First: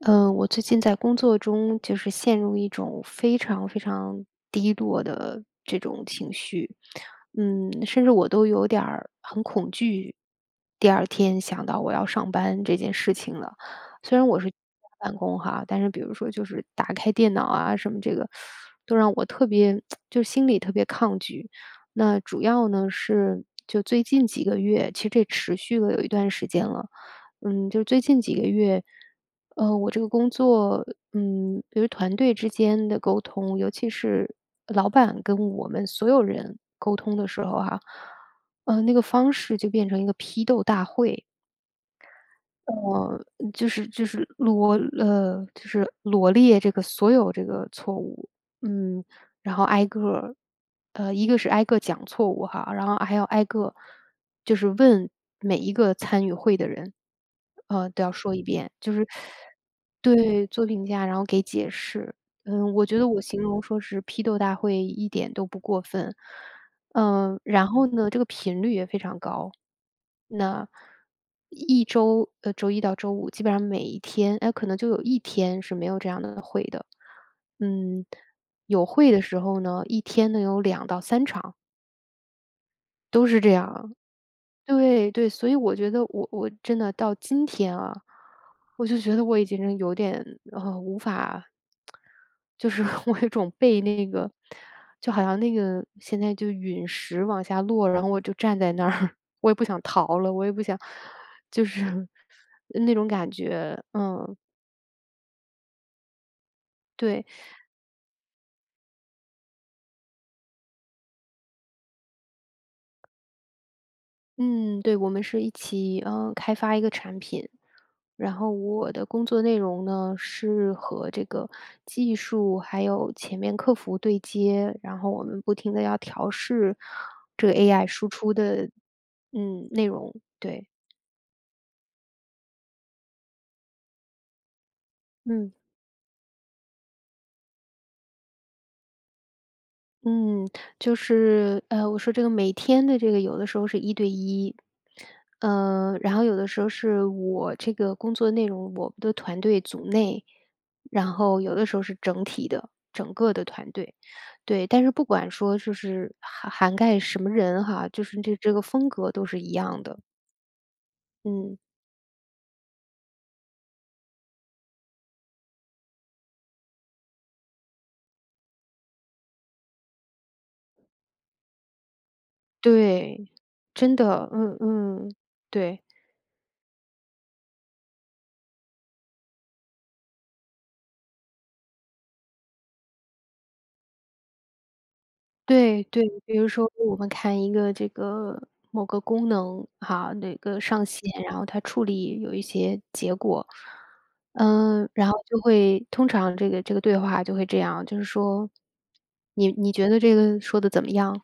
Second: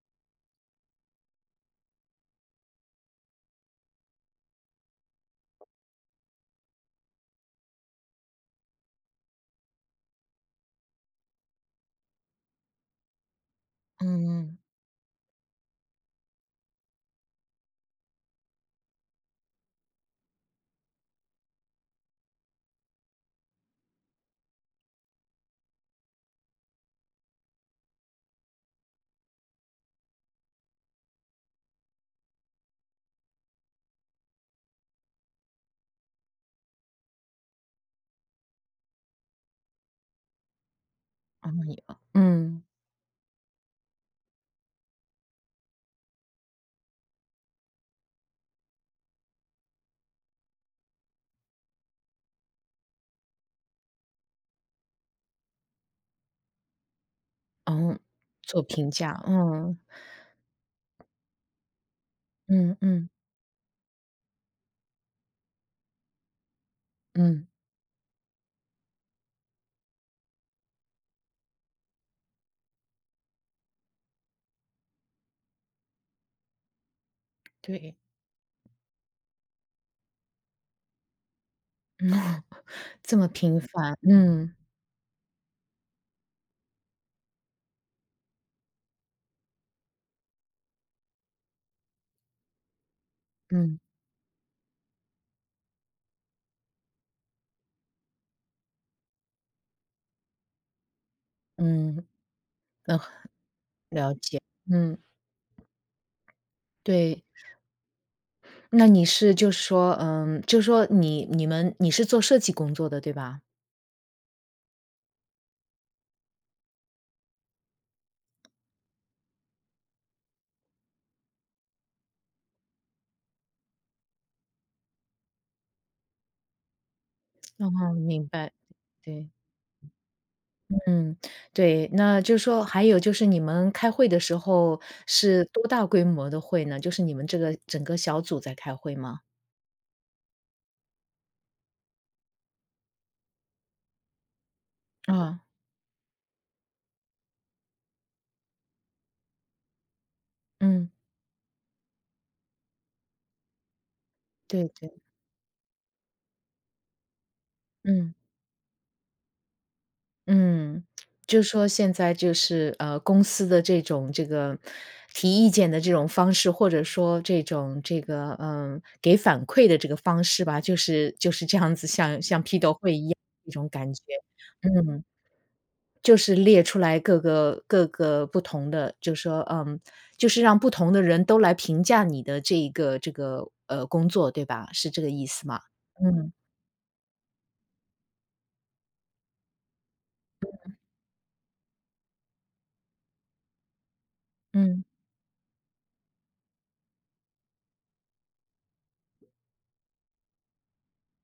嗯，我最近在工作中就是陷入一种非常非常低落的这种情绪，甚至我都有点儿很恐惧。第二天想到我要上班这件事情了，虽然我是居嗯，家办公哈，但是比如说就是打开电脑啊什么这个，都让我特别 就心里特别抗拒。那主要呢是就最近几个月，其实这持续了有一段时间了。就是最近几个月，我这个工作，比如团队之间的沟通，尤其是老板跟我们所有人沟通的时候哈、那个方式就变成一个批斗大会，哦，也嗯，呃，就是就是罗呃，就是罗列这个所有这个错误，嗯，然后挨个儿，一个是挨个讲错误哈，然后还要挨个就是问每一个参与会的人，哦，都要说一做遍，评就是价，嗯，对做评价，然后给解释。嗯我觉嗯得我形容说是批斗大会一点都不过分，嗯，然后呢，这个频率也非常高。那一周周一到周五基本上每一天，哎，可能就有一天是没有这样的会的。对，嗯，有会的时候呢，一天能有两到三场，嗯 这么都是这频样。繁，嗯对对，所以我觉得我真的到今天啊，我就觉得我已经有点无法，就是 我有种嗯被那个，就好像那个现在就陨石往下落，然后我就站在那儿，我也不想逃了，我也不想，就是 嗯，那呃，种感觉，了解，嗯，对，对。那你是就是说，嗯，就是说你是做设计工作的，对吧？嗯，对，我们是一起，开发一个产品。然后我的工作内容呢，是和这个技术还有前面客服对接，然后我们不停的要调试这个 哦，AI 输明出白，的，对，内容，对，嗯，对，那就是说还有就是你们开会的时候是嗯。多大规模的会呢？就是你们这个整个小组在开会吗？嗯，我说这个每天的这个有的时候是一对一，啊，然后有的时候是我这个工作内容，我们的团队组内，嗯，然后有的时候是整体的，整个的团队，对对。但对。是不管说就是涵盖什么人哈，就嗯是这个风格都是一样的，嗯，就嗯，说现在就是，公司的这种这个提意见的这种方式，或者说这种这个，嗯，给反馈的这个方式吧，就是这样子，像批斗会一样对，一种感真觉。的，嗯嗯，嗯，对。就是列出来各个不同的，就说，嗯，就是让不同的人都来评价你的这一个这个，工作，对吧？是这个意思吗？对对，嗯，比如说我们看一个这个某个功能哈，那个上线，然后它处理有一些结果，嗯，然后就会通常这个对话就会这样，就是说，你觉得这个说的怎么样？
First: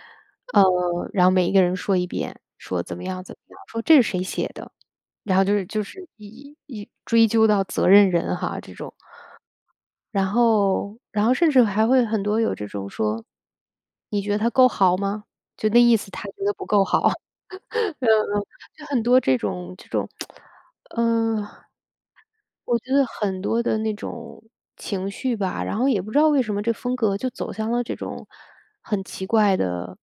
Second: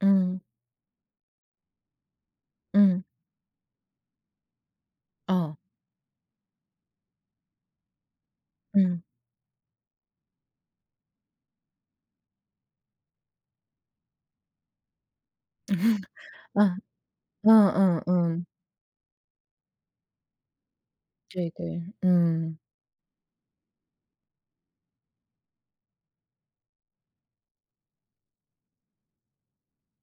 嗯，呃，然后每一个人说一遍，说怎嗯，么样怎么样，说这是谁写的，然后就哦，是就是一一追究到责任人哈这种。嗯，然后甚至还会很多有这种说："你觉得他够好吗？"就那意思他觉得不嗯。够好。嗯 嗯嗯嗯，嗯，就很多这种这种，嗯，对对，嗯我觉得很多的那种情绪吧，然后也不知道为什么这风格就走向了这种很奇怪的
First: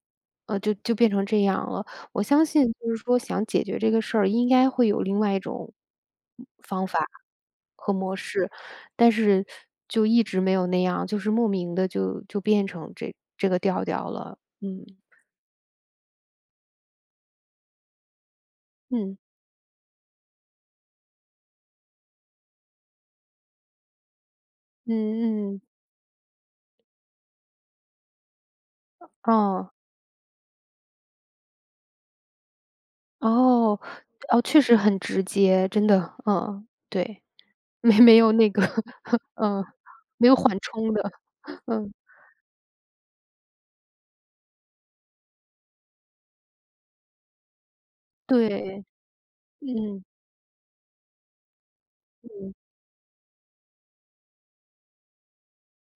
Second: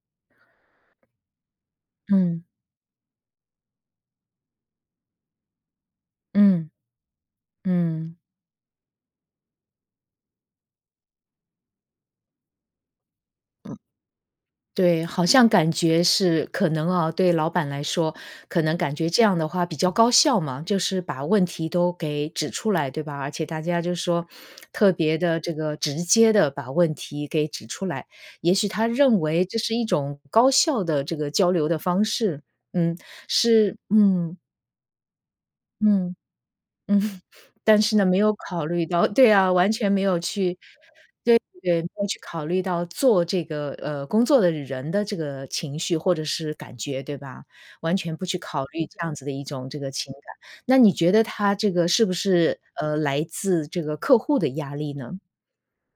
就变成这样了。我嗯相信就是说想解决这个事儿，应该会有另外一种嗯和嗯，模式，但是就一直没有那样，就是莫名的就变成这个调调了。嗯，对，好像感觉是可能啊，对老板来说，可能感觉嗯，这样的话比较高效嘛，就是把问题都给指出来，对吧？而且大家就说特别的这嗯嗯，个直接的把问题给指出来，也许他认为这哦，是一种高效的这个交流的方式，嗯，是，哦，嗯哦，确实很直接，真的，嗯嗯。对，但是没呢，没没有有那个，考虑到 对啊，嗯，完全没有没有缓去冲的，对 对，没嗯，有去考虑到做这个，工作的人的这个情绪或者是感觉，对吧？完全不去考虑对，这样子的一种这个嗯，情感。那你觉得他这个是不嗯，是，来自这个客户的压力呢？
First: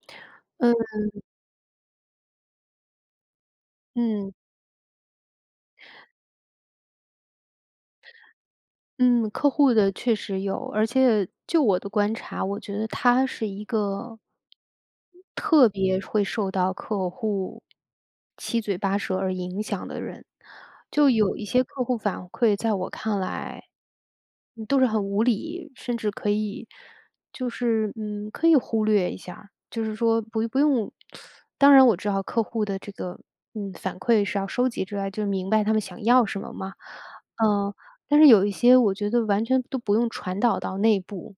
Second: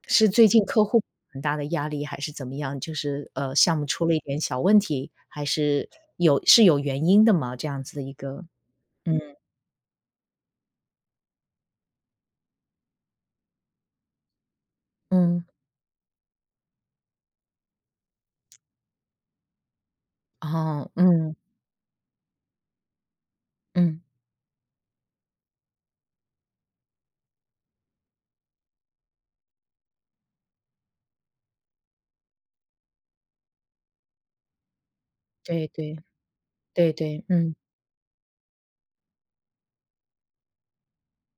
是最近嗯，客户很大的压力还是怎么样？就是，项目出了一嗯。点小问题，还是有是有原因的吗？这样子的一个嗯，嗯，客户的确实有，而且就我的观察，我觉得他是一个嗯，特别会受到客户七嘴八舌而影响的人。哦，就嗯，有一些客户反馈，在我看来，嗯，都是很无理，甚至可以就是可以忽略一下儿就是说不用。当然我知道客户的这个反馈是要收集之外，就是明白对他们对。想要什么嘛。对对，嗯，嗯、但是有一些我觉得完全都不用传导到内部，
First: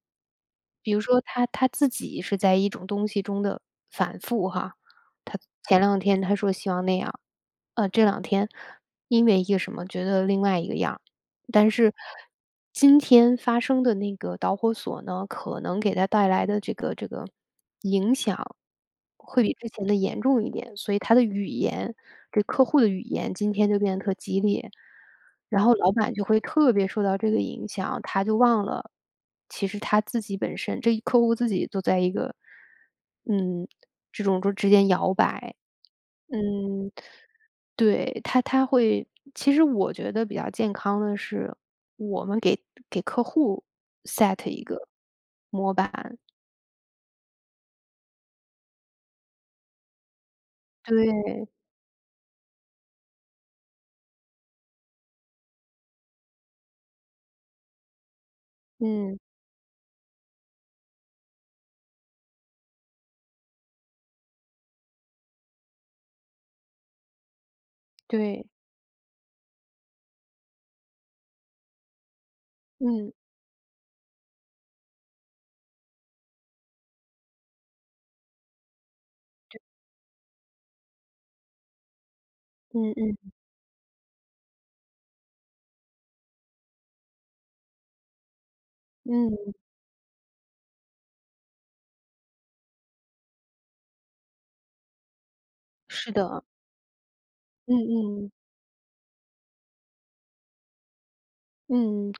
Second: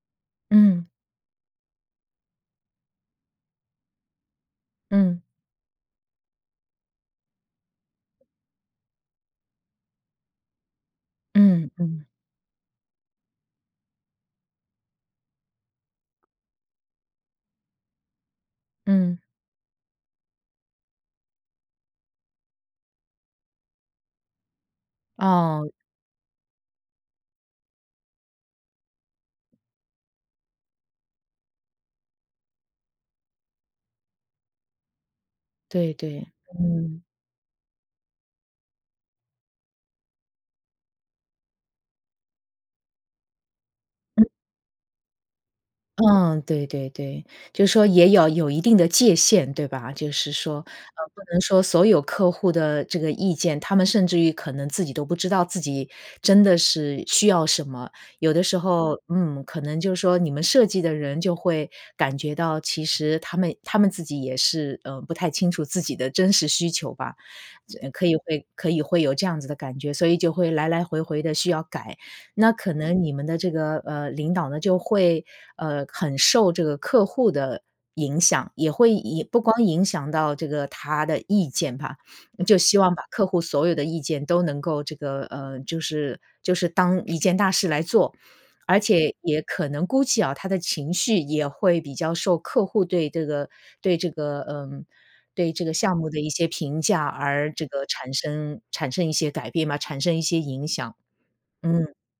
嗯，比如说他自己是在一种东西中的反复哈，嗯，他前两天他说希望那样，这两天因为一个什么觉得另外一个样儿嗯，但是嗯，今天发生的那个导火索呢，可能给他带来的这个影响嗯，会比之前的严重一点，所以他的语言，这客户的语言今天就变得特激烈，然哦，后老板就会特别受到这个影响，他就忘了，其实他自己本身，这客户自己都在一个，嗯，这种就之间摇摆，对对，嗯，嗯。对，他会其实我觉得比较健康的是，我们给客户 set 一个模板。嗯，对对对，就是说也要有一定的界限，对吧？就是说，不能对，说所有客户的这个意见，他们甚至于可能自己都不知道自己真的是需要什么。有的时候，嗯，嗯，可能就是说你们设计的人就会感觉到，其实他们自己也是，不太清楚自己的真实需求吧，可以会对，可以会有这样子的感觉，所以就会来来回回的需要改。那可能你嗯，们的这个领导呢，就会很受这个客户的影响，也会不光影响到这个他的意见吧，就希嗯望把嗯，客户所有的意见都能够这个就是当一件大事来做，而且也嗯，可能估计啊，他的情绪也会比较受客户对这个嗯。对这个项目是的一的，些评价，而这嗯个产嗯，生产生一些改变嘛，产生一些影响。嗯，嗯，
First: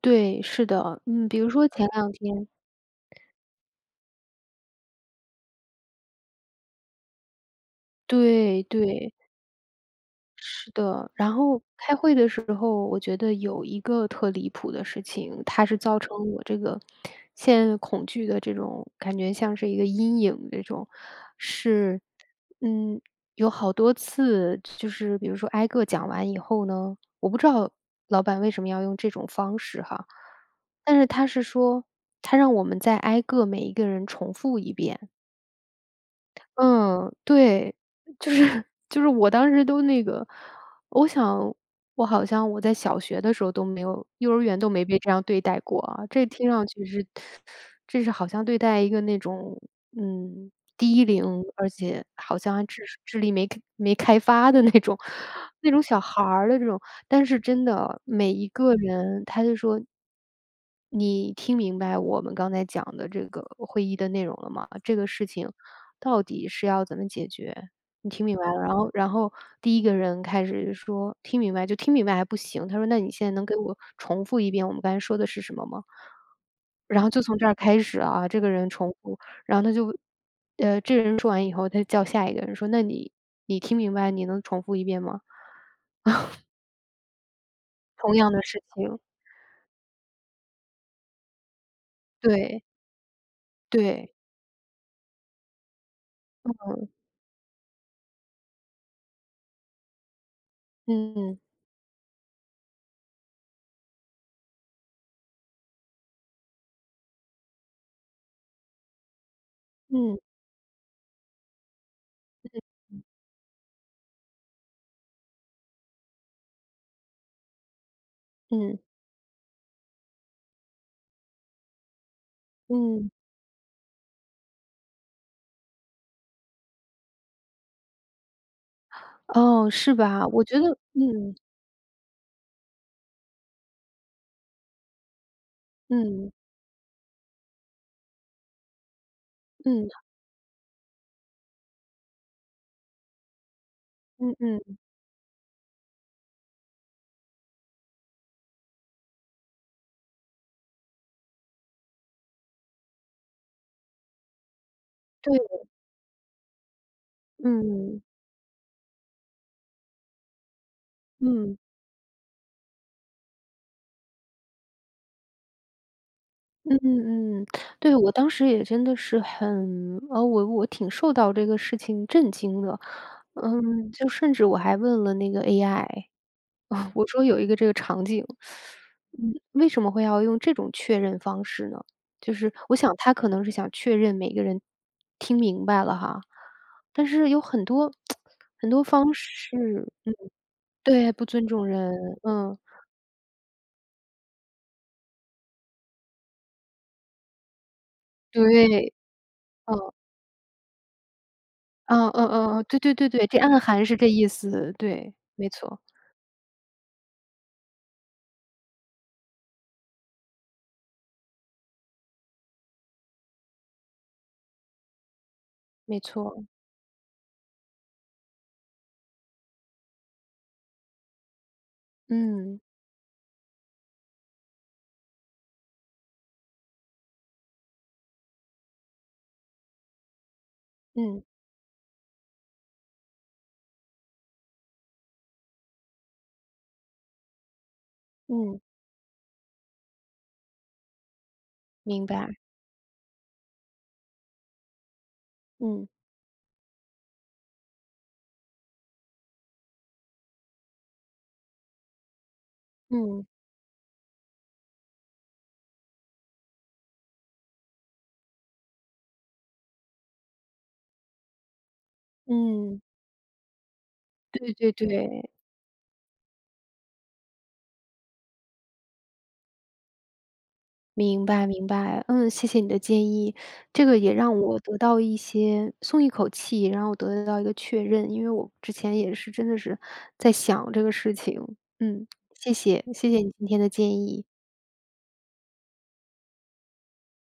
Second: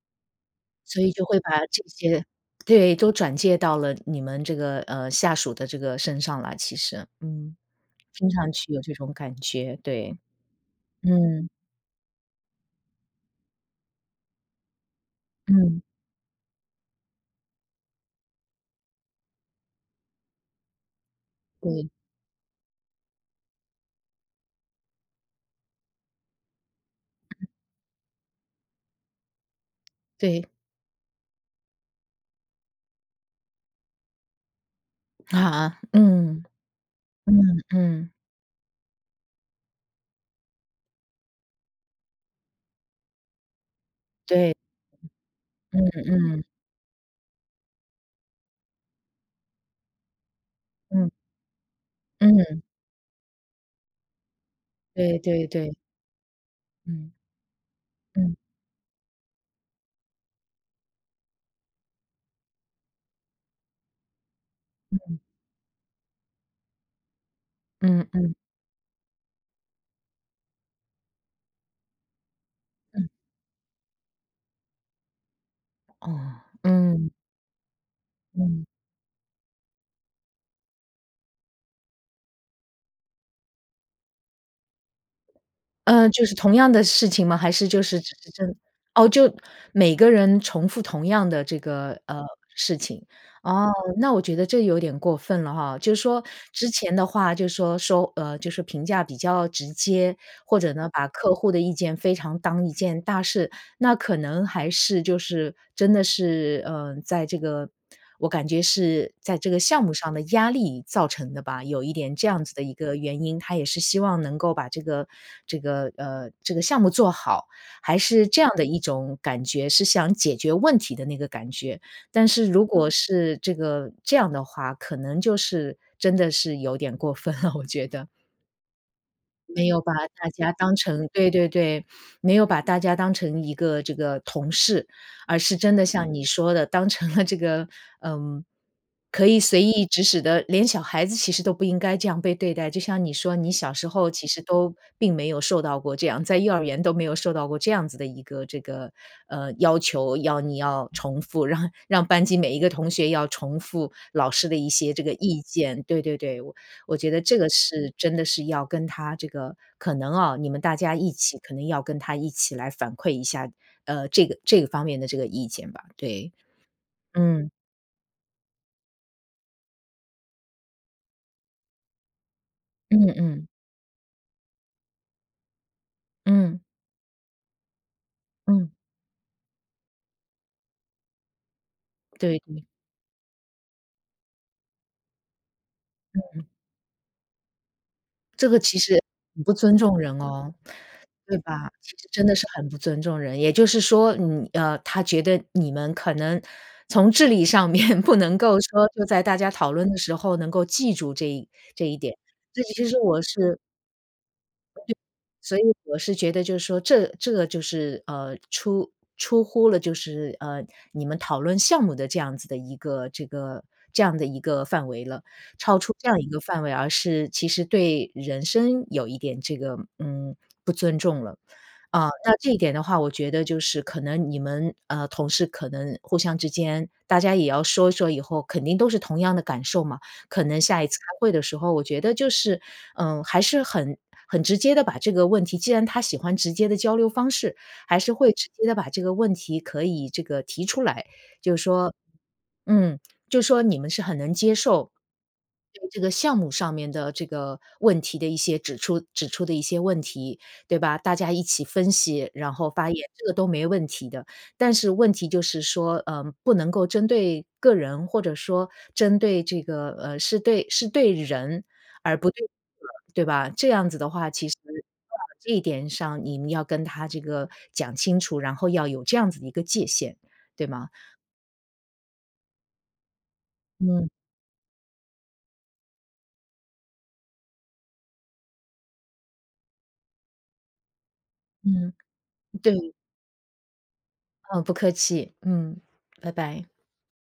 对，是的，所以就嗯，会比如把说这前两些天对，都转借到了你们这个，下属的这个身上了。其实，嗯，听上对去有这种对，感觉，对，是的，然嗯，后开会的时候，我觉得有一个特离谱的事情，它是嗯，造成我这个现在恐惧的这种感觉，像是一个阴影这种，对，是，嗯，有好多次，就是比如说挨个讲完以后呢，我不知道老板为什么要用这种方式哈，对，但是他是说，他让我们再挨个每一个人重复一遍。啊，嗯，嗯，嗯，对，嗯，就是 就是我当时都那个，我想我好像我在小学的时候都没有，幼儿对，园都没被这样对待嗯，过啊。这嗯，听上去是，这是好像对待一个那种嗯低嗯，龄，而且好像嗯，还智力没开发的那种 对对 那对，种小孩儿的这种。嗯，但是真的，每嗯，一个人他就说"你听明白我们刚才讲的这个会议的内容了吗？这个事情到底是要怎么解决？嗯，你听嗯，明白了？"然后第一个人开始就说"听明白"，就听明白还不行，他说"那嗯，你现在能给我重复一遍我们刚才说的是什么吗？"哦，然嗯，后就从这儿开始啊，这个嗯。人重复，然后他就这人说完以后，他叫下一个人说："那你听明白，你能重复一遍吗？就是同样的事情吗？还是就是只同是样的事情。"哦，就每个人重复同样的这个，对，事情。哦，那对，我觉得这有点过分了哈。就是说之前的话就是说就是评价比较直接，或者呢，把客嗯，户的意见非常当一件大事。那可能还是就是真的是，嗯，在这个我感觉是在这个项目上嗯，的压力造成的吧，有一点这样子的一个原因。他也是希望能够把这个项目做好，还是这样的一嗯，种感觉，是想解决问题的那个感觉。但是如果嗯，嗯，是这样的话，可能就是真的是有点过分了，我觉得。没哦，有把是吧？大我家觉得当成对对对，没有把大家当成一个这个同事，而是真的像嗯你嗯，说的，当成了这个，嗯，可以随意嗯，指使的连小孩子其实都不应该这样被对待。就像你说，你小时候其嗯实都嗯，并没有受到过这样在幼儿园都没有受到过这样子的一个这个，要求，你要重复，让班级每一个同学要重复老师的一些这个意对，见，对对对，我觉得这个是嗯，真的是要跟他这个可能啊，你们大家一起可嗯。能要跟他一起来反馈一下，这个方面的这个意见吧，对。嗯嗯，嗯，对，我当时也真的是很我挺受到这个事情震惊的。嗯嗯，就甚至我还问了那个 AI，嗯，啊，我说有一个这个场景，嗯，为什么会要用这种确认方式呢？就对是对，我想他可能是想确认每个人听明白了哈，但是有很多 这个很其多实方很不尊式，重嗯人哦，对，不对尊重吧？其人，实真的是嗯，很不尊重人，也就是说他觉得你们可能从智力上面 不能够说对，就在大家讨嗯。论的时候能够记住这一嗯点。嗯嗯这嗯，对其对实对我对，这是暗含是这意思，对，没所以错我是觉得就是说，这个就是出乎了就是你们讨论项目的这样子的一个这样的一个范围了，超出没这样一个错，范围，而是其实对人生有一点这个嗯不尊重了。啊、那这一嗯，点的话，我觉得就是可能你们同事可能互相之间，大家也要说一说，以后肯定都是同样的感受嘛，可能下一次开嗯会的时候，我觉得就是，嗯，还是很直接的把这个问题既然他喜欢直接的交流方式，还是会直嗯，接的把这个问题可以这个提出来，就是说明白，嗯，就说你们是很能接受嗯对这个项目上面的这个问题的一些指出的一些问题，对吧？大家一起分析，然后发言，嗯这个都没问题的。但是问题就是说，不能够针对个人，或者说针对这个，是对人，而不对嗯，对吧？这样子的话，其对实对对，这一点上，你们要跟他这个讲清楚，然后要有这样子的一个界限，对吗？明白明白，嗯，谢谢你的建议，这个嗯也让我得到一些松一口气，然后我得到一个确认，因为我之前也是真的是在想这个事情，嗯，嗯，谢对，谢谢谢你今天的建议。嗯，不客气，嗯，拜拜。